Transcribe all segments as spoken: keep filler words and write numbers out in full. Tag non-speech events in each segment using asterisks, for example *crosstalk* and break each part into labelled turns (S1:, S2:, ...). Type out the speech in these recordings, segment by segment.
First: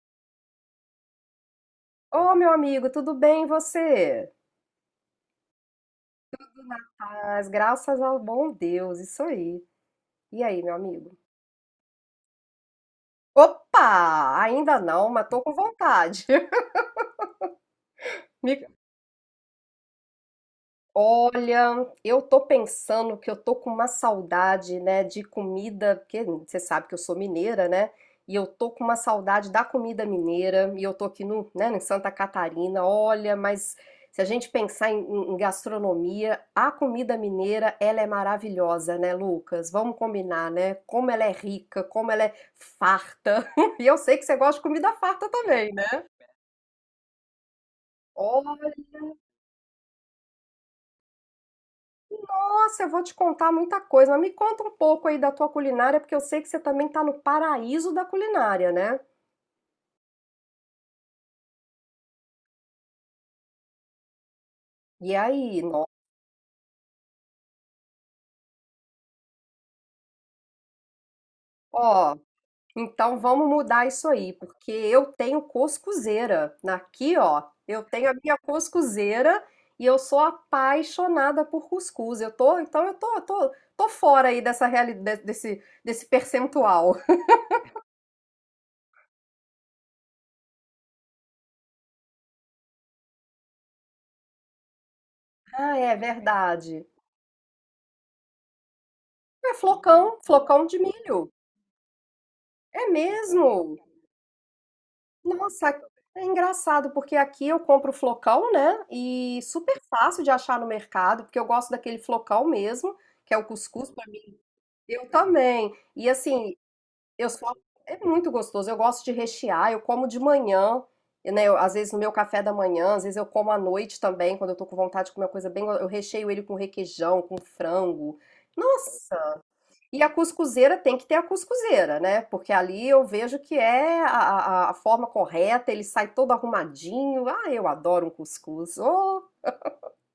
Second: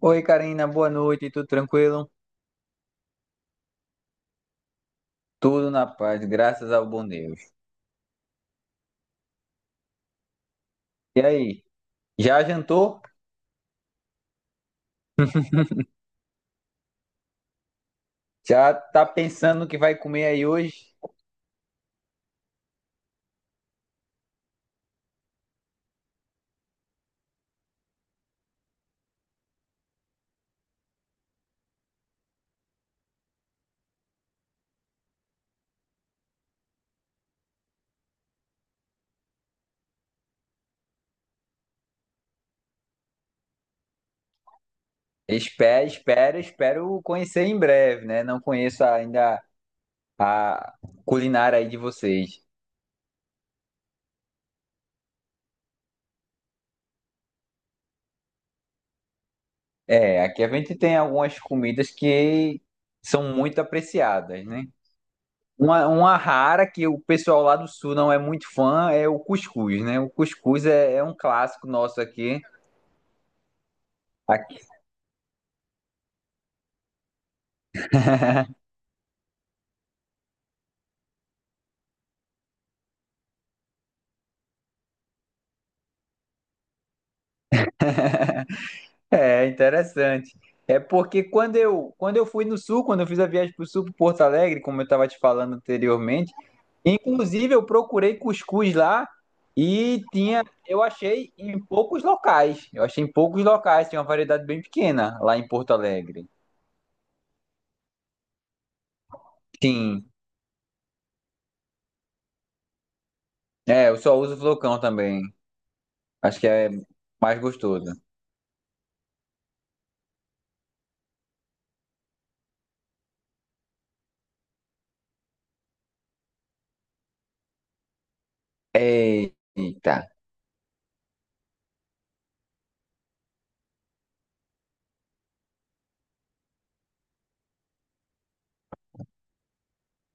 S1: Oi, Karina, boa noite, tudo tranquilo?
S2: Ô, meu amigo, tudo bem e você?
S1: Tudo na paz, graças ao bom Deus.
S2: As graças ao bom Deus, isso aí. E aí, meu amigo?
S1: E aí, já jantou?
S2: Opa! Ainda não, mas tô com vontade. *laughs* Me
S1: Já tá pensando no que vai comer aí hoje?
S2: Olha, eu tô pensando que eu tô com uma saudade, né, de comida, porque você sabe que eu sou mineira, né? E eu tô com uma saudade da comida mineira, e eu tô aqui no, né, em Santa Catarina. Olha, mas se a gente pensar em, em- em gastronomia, a comida mineira, ela é maravilhosa, né, Lucas? Vamos combinar, né? Como ela é rica, como ela é farta. *laughs* E eu sei que você gosta de comida farta também,
S1: Espero,
S2: né?
S1: espero, espero conhecer em breve, né? Não conheço ainda a culinária aí de vocês.
S2: Nossa, eu vou te contar muita coisa, mas me conta um pouco aí da tua culinária, porque eu sei que você também tá no paraíso da culinária, né?
S1: É, aqui a gente tem algumas comidas que são muito apreciadas, né?
S2: E aí, nó-
S1: Uma, uma rara que o pessoal lá do sul não é muito fã é o cuscuz, né? O cuscuz é é um clássico nosso
S2: Ó,
S1: aqui.
S2: então vamos mudar isso aí, porque eu tenho cuscuzeira. Aqui, ó, eu tenho a minha cuscuzeira e eu sou apaixonada por cuscuz. Eu tô, então eu tô, tô, tô fora aí dessa realidade, desse, desse percentual. *laughs*
S1: É interessante. É porque quando eu, quando eu fui no sul, quando eu fiz a viagem para o sul, para Porto Alegre, como eu estava te falando
S2: Ah, é
S1: anteriormente,
S2: verdade.
S1: inclusive eu procurei cuscuz lá
S2: É
S1: e
S2: flocão,
S1: tinha,
S2: flocão de
S1: eu
S2: milho.
S1: achei em poucos locais. Eu
S2: É
S1: achei em poucos
S2: mesmo?
S1: locais, tinha uma variedade bem pequena lá em
S2: Nossa,
S1: Porto
S2: é
S1: Alegre.
S2: engraçado, porque aqui eu compro flocão, né? E super
S1: Sim,
S2: fácil de achar no mercado, porque eu gosto daquele flocão mesmo, que é o
S1: é,
S2: cuscuz
S1: eu
S2: pra
S1: só
S2: mim.
S1: uso flocão
S2: Eu
S1: também.
S2: também. E
S1: Acho que
S2: assim,
S1: é
S2: eu
S1: mais
S2: só
S1: gostoso.
S2: é muito gostoso. Eu gosto de rechear, eu como de manhã, né? Eu- às vezes no meu café da manhã, às vezes eu como à noite também, quando eu tô com vontade de comer uma coisa bem, go- eu recheio ele com requeijão, com frango. Nossa,
S1: Eita,
S2: e a cuscuzeira tem que ter a cuscuzeira, né? Porque ali eu vejo que é a, a- a forma correta, ele sai todo arrumadinho. Ah, eu adoro um cuscuz. Oh,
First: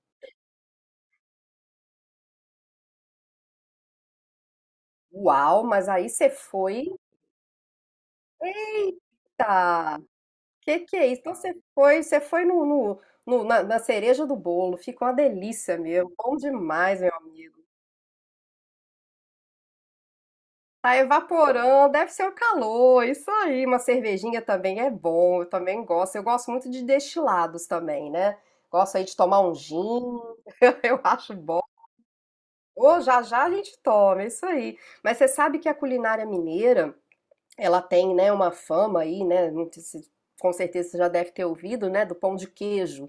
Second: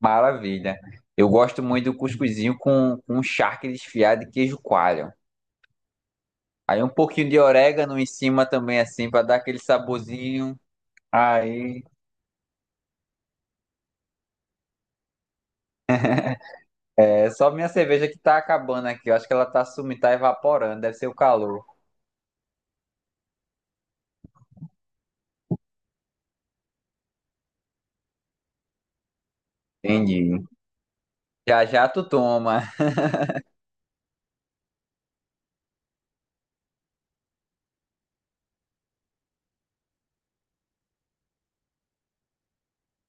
S1: maravilha. Eu gosto muito do cuscuzinho com, com charque desfiado e queijo coalho.
S2: uau, mas aí você
S1: Aí um
S2: foi.
S1: pouquinho de orégano em cima também, assim, pra dar aquele
S2: Eita,
S1: saborzinho.
S2: que que é isso? Então você
S1: Aí,
S2: foi, você foi no, no- no- na, na cereja do bolo. Ficou uma delícia mesmo. Bom demais, meu
S1: é só
S2: amigo.
S1: minha cerveja que tá acabando aqui. Eu acho que ela tá sumindo, tá evaporando, deve
S2: Tá
S1: ser o calor.
S2: evaporando, deve ser o calor, isso aí. Uma cervejinha também é bom, eu também gosto. Eu gosto muito de destilados também, né? Gosto aí de tomar um gin,
S1: Entendi.
S2: *laughs* eu acho bom.
S1: Já já tu toma. *laughs*
S2: Ô, já já a gente toma, é isso aí. Mas você sabe que a culinária mineira, ela tem, né, uma fama aí, né? não sei se- Com certeza você já deve ter ouvido, né, do pão de queijo.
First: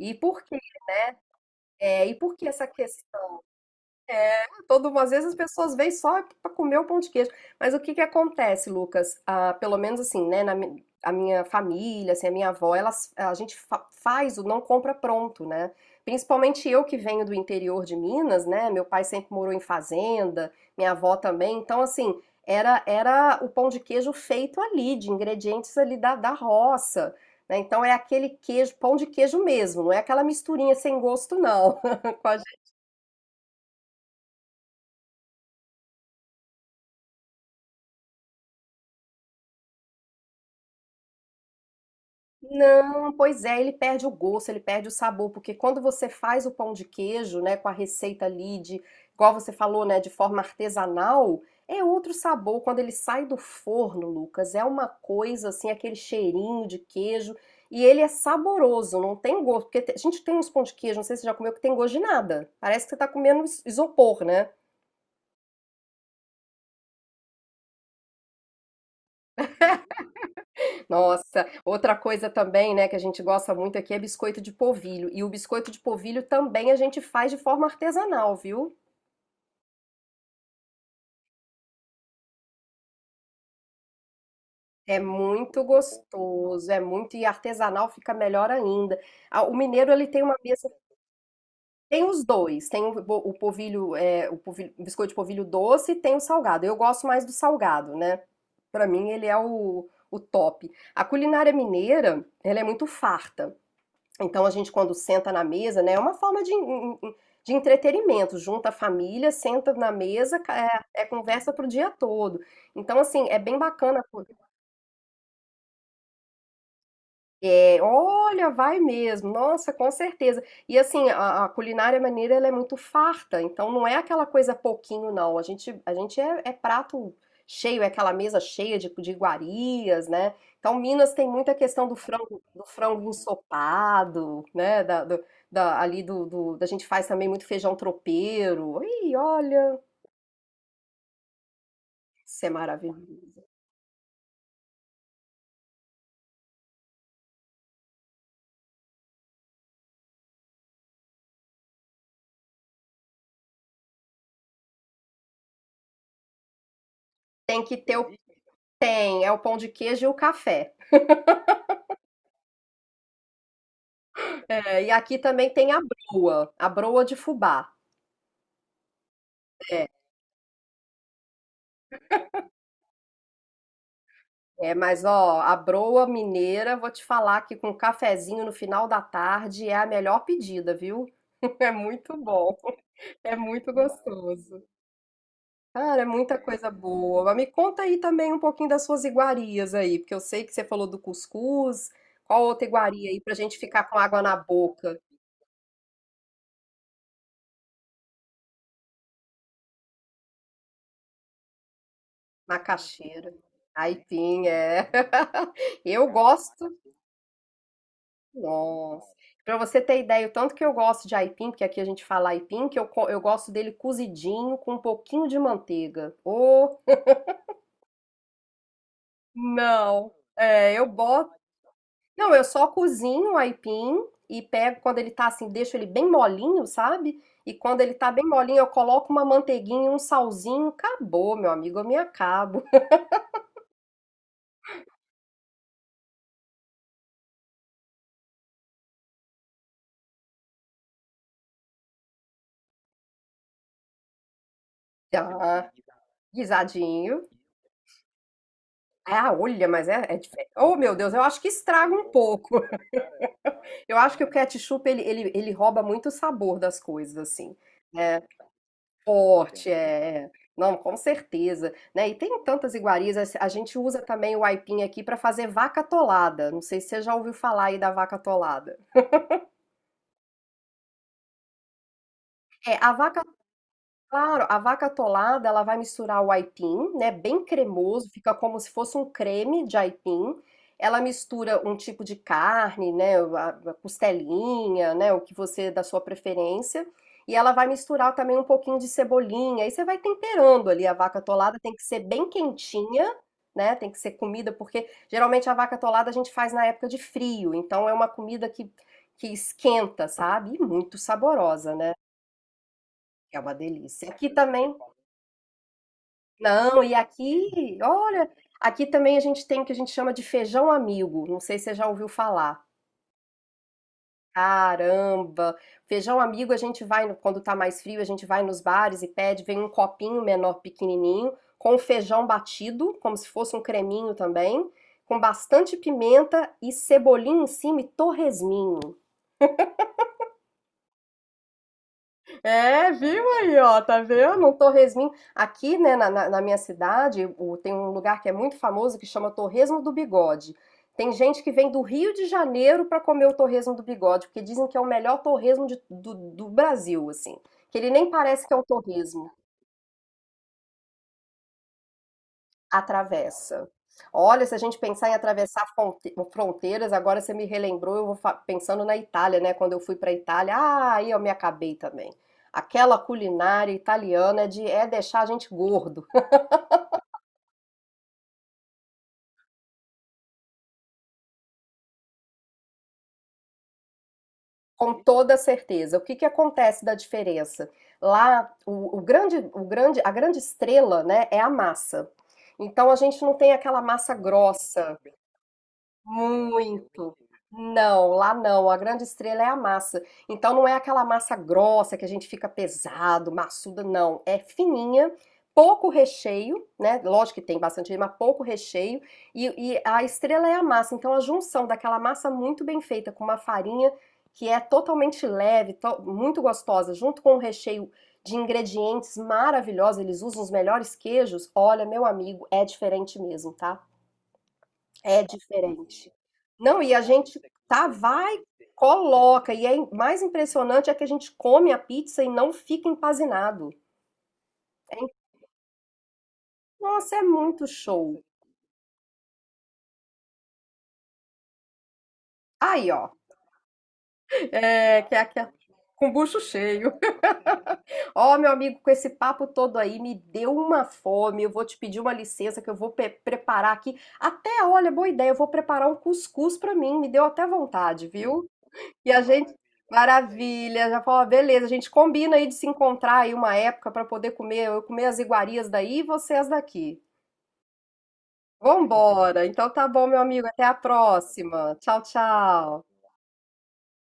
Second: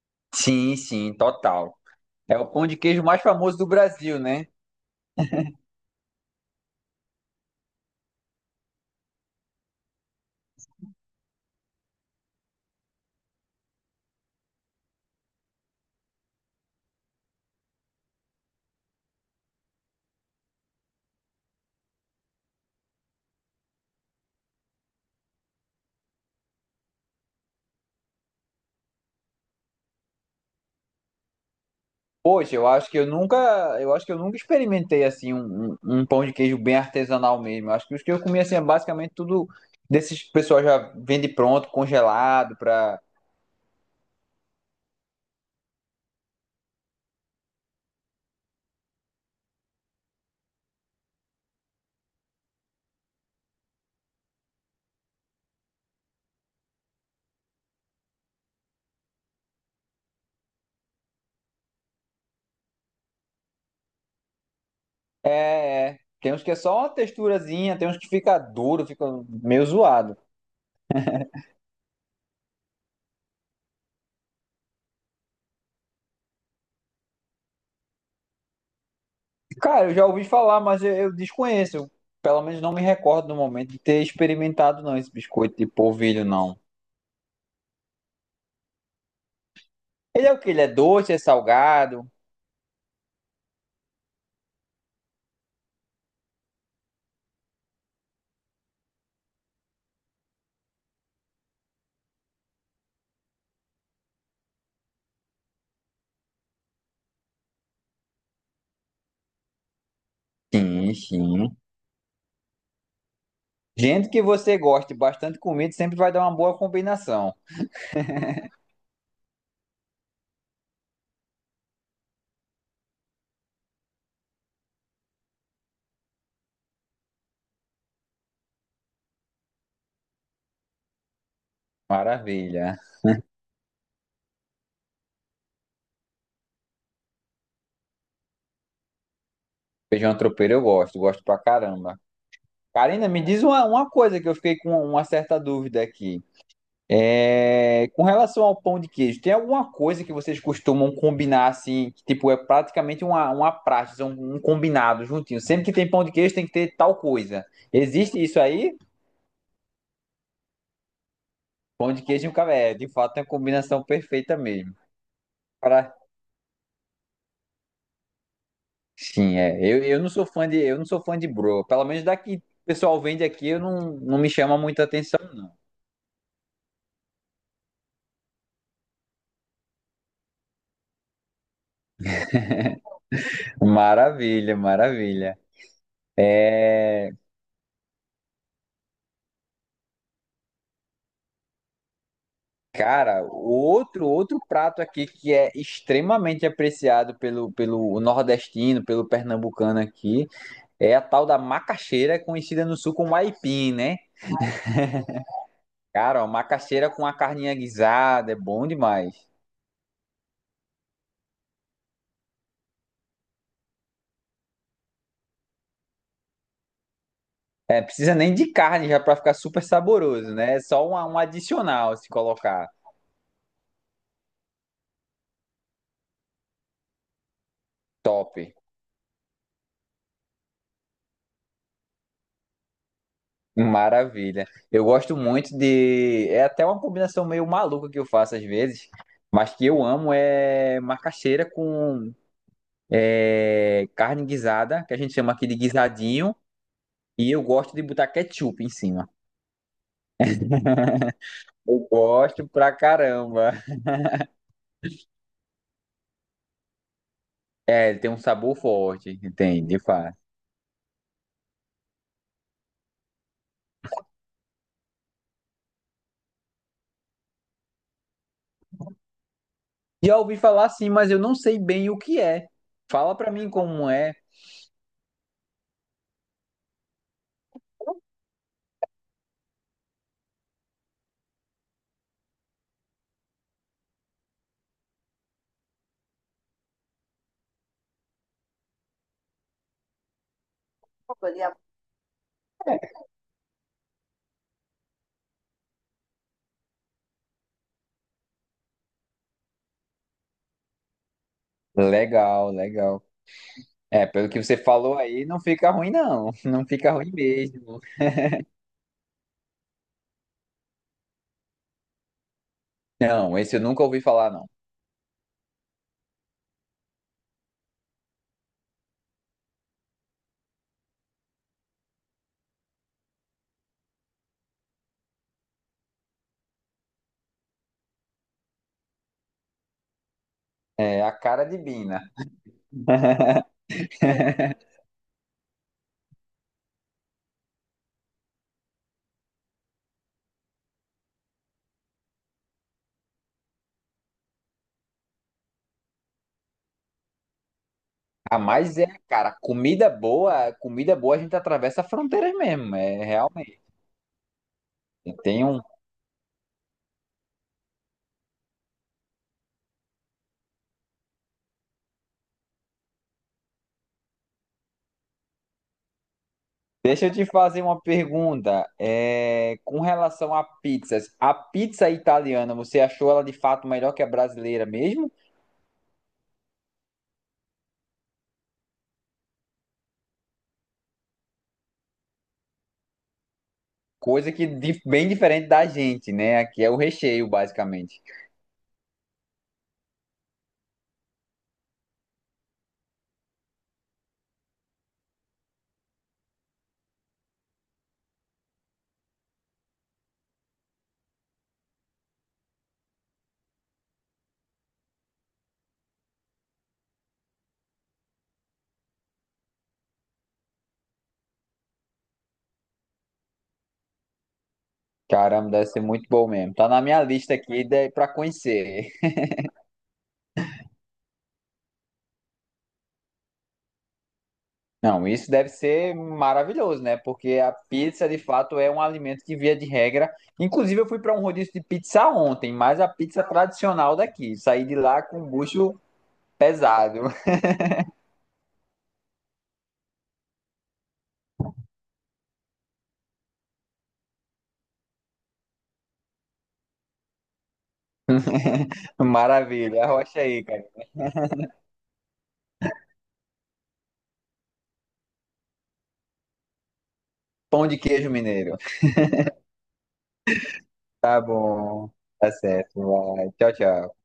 S2: E por quê?
S1: Sim, sim, total.
S2: É, e por
S1: É o
S2: que
S1: pão
S2: essa
S1: de queijo mais
S2: questão?
S1: famoso do Brasil, né?
S2: Todo, às vezes as pessoas vêm só para comer o pão de queijo. Mas o que que acontece, Lucas? Ah, pelo menos assim, né? Na mi- a minha família, assim, a minha avó, elas, a gente fa- faz o não compra pronto, né? Principalmente eu que venho do interior de Minas, né? Meu pai sempre morou em fazenda, minha avó também. Então, assim, era, era o pão de queijo feito ali, de ingredientes ali da, da roça. Né? Então é aquele queijo, pão de queijo mesmo, não é aquela misturinha sem gosto, não, *laughs* com a
S1: Poxa, eu acho que eu nunca, eu acho que eu nunca experimentei assim um, um, um pão de queijo bem artesanal mesmo. Eu acho que os que eu comi assim é basicamente tudo desses pessoal já vende pronto, congelado, para
S2: Não, pois é, ele perde o gosto, ele perde o sabor, porque quando você faz o pão de queijo, né, com a receita ali de, igual você falou, né, de forma artesanal, é outro sabor. Quando ele sai do forno, Lucas, é uma coisa assim, aquele cheirinho de queijo, e ele é saboroso, não tem gosto, porque te- a gente tem uns pão de queijo, não sei se você já comeu, que tem gosto de nada. Parece que você tá comendo is- isopor, né?
S1: é, é. Tem uns que é só uma texturazinha, tem uns que fica duro, fica meio zoado.
S2: Nossa, outra coisa também, né, que a gente gosta muito aqui é biscoito de polvilho. E o biscoito de polvilho também a gente faz de forma artesanal, viu?
S1: Cara, eu já ouvi falar, mas eu, eu desconheço. Eu, pelo menos não me recordo no momento de ter experimentado não
S2: É
S1: esse biscoito
S2: muito
S1: de polvilho, não.
S2: gostoso, é muito, e artesanal fica melhor ainda. Ah, o mineiro, ele tem
S1: Ele é
S2: uma
S1: o que Ele é
S2: mesa,
S1: doce, é
S2: tem
S1: salgado?
S2: os dois, tem o, bo- o polvilho, é, o polvilho- o biscoito de polvilho doce e tem o salgado. Eu gosto mais do salgado, né? Pra mim, ele é o, o top. A culinária mineira, ela é muito farta. Então a gente quando senta na mesa, né, é uma forma de, de entretenimento, junta a família, senta na mesa,
S1: Sim,
S2: é, é conversa
S1: sim.
S2: pro dia todo. Então assim, é bem bacana.
S1: Gente que você goste bastante comida sempre vai dar uma boa combinação.
S2: É, olha, vai mesmo. Nossa, com certeza. E assim, a, a culinária maneira ela é muito farta, então não é aquela coisa pouquinho, não. A gente, a gente é, é prato cheio, é aquela mesa cheia de, de iguarias, né? Então, Minas tem muita questão do frango, do
S1: Maravilha.
S2: frango ensopado, né? Da, do- da- ali do, do- da gente faz também muito feijão tropeiro. Ih, olha,
S1: Feijão tropeiro eu gosto, gosto pra caramba.
S2: isso é
S1: Karina, me
S2: maravilhoso.
S1: diz uma, uma coisa que eu fiquei com uma certa dúvida aqui. É, com relação ao pão de queijo, tem alguma coisa que vocês costumam combinar assim, que, tipo, é praticamente uma, uma prática, um, um combinado juntinho. Sempre que tem pão de queijo tem que ter tal coisa.
S2: Tem que ter o
S1: Existe isso aí?
S2: tem, é o pão de queijo e o café.
S1: Pão de queijo e um café, é, de fato é uma combinação perfeita mesmo.
S2: É, e aqui também tem a
S1: Para
S2: broa, a broa de fubá.
S1: sim, é. Eu,
S2: É,
S1: eu não sou fã de eu não sou fã de bro, pelo menos daqui o pessoal vende aqui, eu não, não me chama
S2: é,
S1: muita
S2: mas
S1: atenção.
S2: ó, a broa mineira, vou te falar que com um cafezinho no final da tarde é a melhor pedida, viu? *laughs* É muito bom, é muito
S1: Maravilha,
S2: gostoso.
S1: maravilha.
S2: Cara, é muita coisa
S1: É,
S2: boa. Mas me conta aí também um pouquinho das suas iguarias aí, porque eu sei que você falou do cuscuz. Qual outra iguaria aí
S1: cara,
S2: pra gente ficar com
S1: outro
S2: água na
S1: outro prato
S2: boca,
S1: aqui que é extremamente apreciado pelo, pelo nordestino, pelo pernambucano aqui, é a tal da macaxeira, conhecida no sul como
S2: macaxeira?
S1: aipim, né?
S2: Aipim, é. *laughs* Eu
S1: Cara, ó,
S2: gosto
S1: macaxeira com a carninha guisada, é bom
S2: Nossa.
S1: demais.
S2: Pra você ter ideia, o tanto que eu gosto de aipim, porque aqui a gente fala aipim, que eu, co- eu gosto dele cozidinho com um pouquinho de manteiga. Ô,
S1: É, precisa nem de carne já para ficar super
S2: não.
S1: saboroso, né? É
S2: É, eu
S1: só um, um
S2: boto.
S1: adicional se
S2: Não, eu só
S1: colocar.
S2: cozinho o aipim e pego quando ele tá assim, deixo ele bem molinho, sabe? E quando ele tá bem
S1: Top.
S2: molinho, eu coloco uma manteiguinha, um salzinho. Acabou, meu amigo, eu me acabo. *laughs*
S1: Maravilha. Eu gosto muito de. É até uma combinação meio maluca que eu faço às vezes. Mas que eu amo é macaxeira com é, carne guisada, que a gente chama aqui de
S2: Ah,
S1: guisadinho,
S2: guisadinho.
S1: e eu gosto de botar ketchup em cima.
S2: Ah, olha, mas é, é diferente. Oh, meu Deus, eu acho que
S1: Eu
S2: estraga um
S1: gosto
S2: pouco.
S1: pra caramba.
S2: Eu acho que o ketchup ele, ele, ele rouba muito o sabor das coisas, assim,
S1: É, ele tem um
S2: né?
S1: sabor forte, tem,
S2: Forte, é.
S1: de fato.
S2: É. Não, com certeza, né? E tem tantas iguarias. A a gente usa também o aipim aqui para fazer vaca atolada. Não sei se você já ouviu falar aí da vaca atolada.
S1: Já ouvi falar sim, mas eu não sei bem o que é.
S2: É, a
S1: Fala
S2: vaca
S1: pra mim como é.
S2: Claro, a vaca atolada, ela vai misturar o aipim, né, bem cremoso, fica como se fosse um creme de aipim. Ela mistura um tipo de carne, né, a a costelinha, né, o que você da sua preferência, e ela vai misturar também um pouquinho de cebolinha. Aí você vai temperando ali a vaca atolada, tem que ser bem quentinha, né, tem que ser comida porque geralmente a vaca atolada a gente faz na época de frio, então é uma comida que que esquenta, sabe? E muito saborosa, né?
S1: Legal, legal.
S2: É uma
S1: É,
S2: delícia.
S1: pelo
S2: Aqui
S1: que você
S2: também
S1: falou aí, não fica ruim, não. *laughs* Não
S2: não,
S1: fica
S2: e
S1: ruim
S2: aqui,
S1: mesmo.
S2: olha, aqui também a gente tem o que a gente chama de feijão amigo. Não sei se você já ouviu falar.
S1: Não, esse eu nunca ouvi falar, não.
S2: Caramba! Feijão amigo, a gente vai, no- quando tá mais frio, a gente vai nos bares e pede, vem um copinho menor, pequenininho, com feijão batido, como se fosse um creminho também, com bastante pimenta e cebolinha em cima e torresminho.
S1: É a cara de Bina.
S2: É, viu aí, ó, tá vendo? Um torresminho. Aqui, né, na, na- na minha cidade, o- tem um lugar que é muito famoso que chama Torresmo do Bigode. Tem gente que vem do Rio de Janeiro pra comer o torresmo do bigode, porque dizem que é o melhor torresmo de- do, do Brasil, assim. Que ele nem
S1: Ah,
S2: parece que é um
S1: mas *laughs* é,
S2: torresmo.
S1: cara, comida boa, comida boa a gente atravessa fronteiras mesmo. É realmente.
S2: Atravessa. Olha, se a gente pensar
S1: E
S2: em
S1: tem um.
S2: atravessar fronte- fronteiras, agora você me relembrou, eu vou fa- pensando na Itália, né? Quando eu fui para Itália, ah, aí eu me acabei também. Aquela culinária italiana de é deixar a gente gordo, *laughs*
S1: Deixa eu te fazer uma pergunta. É, com relação a pizzas, a pizza italiana, você achou ela de fato melhor que a brasileira
S2: com
S1: mesmo?
S2: toda certeza. O que que acontece da diferença? Lá, o, o grande, o grande, a grande estrela, né, é a massa. Então a gente não tem aquela massa
S1: Coisa que di-
S2: grossa.
S1: bem diferente da gente, né? Aqui é o
S2: Muito.
S1: recheio, basicamente.
S2: Não, lá não. A grande estrela é a massa. Então não é aquela massa grossa que a gente fica pesado, maçuda, não. É fininha, pouco recheio, né? Lógico que tem bastante, recheio, mas pouco recheio. E, e a estrela é a massa. Então a junção daquela massa muito bem feita com uma farinha que é totalmente leve, to- muito gostosa, junto com um recheio de ingredientes maravilhosos. Eles usam os melhores queijos. Olha, meu amigo, é diferente mesmo, tá? É
S1: Caramba, deve ser muito
S2: diferente.
S1: bom mesmo. Tá na
S2: Não, e a
S1: minha lista
S2: gente
S1: aqui
S2: tá,
S1: de, pra
S2: vai,
S1: conhecer.
S2: coloca. E é im- mais impressionante é que a gente come a pizza e não fica empanzinado. É,
S1: Não,
S2: in-
S1: isso deve ser maravilhoso, né?
S2: nossa, é
S1: Porque a
S2: muito
S1: pizza, de
S2: show.
S1: fato, é um alimento que, via de regra. Inclusive, eu fui para um rodízio de pizza ontem, mas a
S2: Aí, ó.
S1: pizza tradicional daqui. Saí de lá
S2: É, que é
S1: com o
S2: aqui,
S1: bucho
S2: com bucho cheio.
S1: pesado.
S2: *laughs* Ó, meu amigo, com esse papo todo aí, me deu uma fome. Eu vou te pedir uma licença que eu vou pe- preparar aqui. Até, olha, boa ideia, eu vou preparar um cuscuz pra mim. Me deu até vontade, viu? E a gente,
S1: Maravilha, arrocha aí, cara.
S2: maravilha, já falou, "Ah, beleza, a gente combina aí de se encontrar aí uma época para poder comer, eu comer as iguarias daí e vocês daqui.
S1: Pão de queijo mineiro.
S2: Vambora. Então tá bom, meu amigo, até a
S1: Tá
S2: próxima.
S1: bom,
S2: Tchau,
S1: tá certo,
S2: tchau.
S1: vai. Tchau, tchau.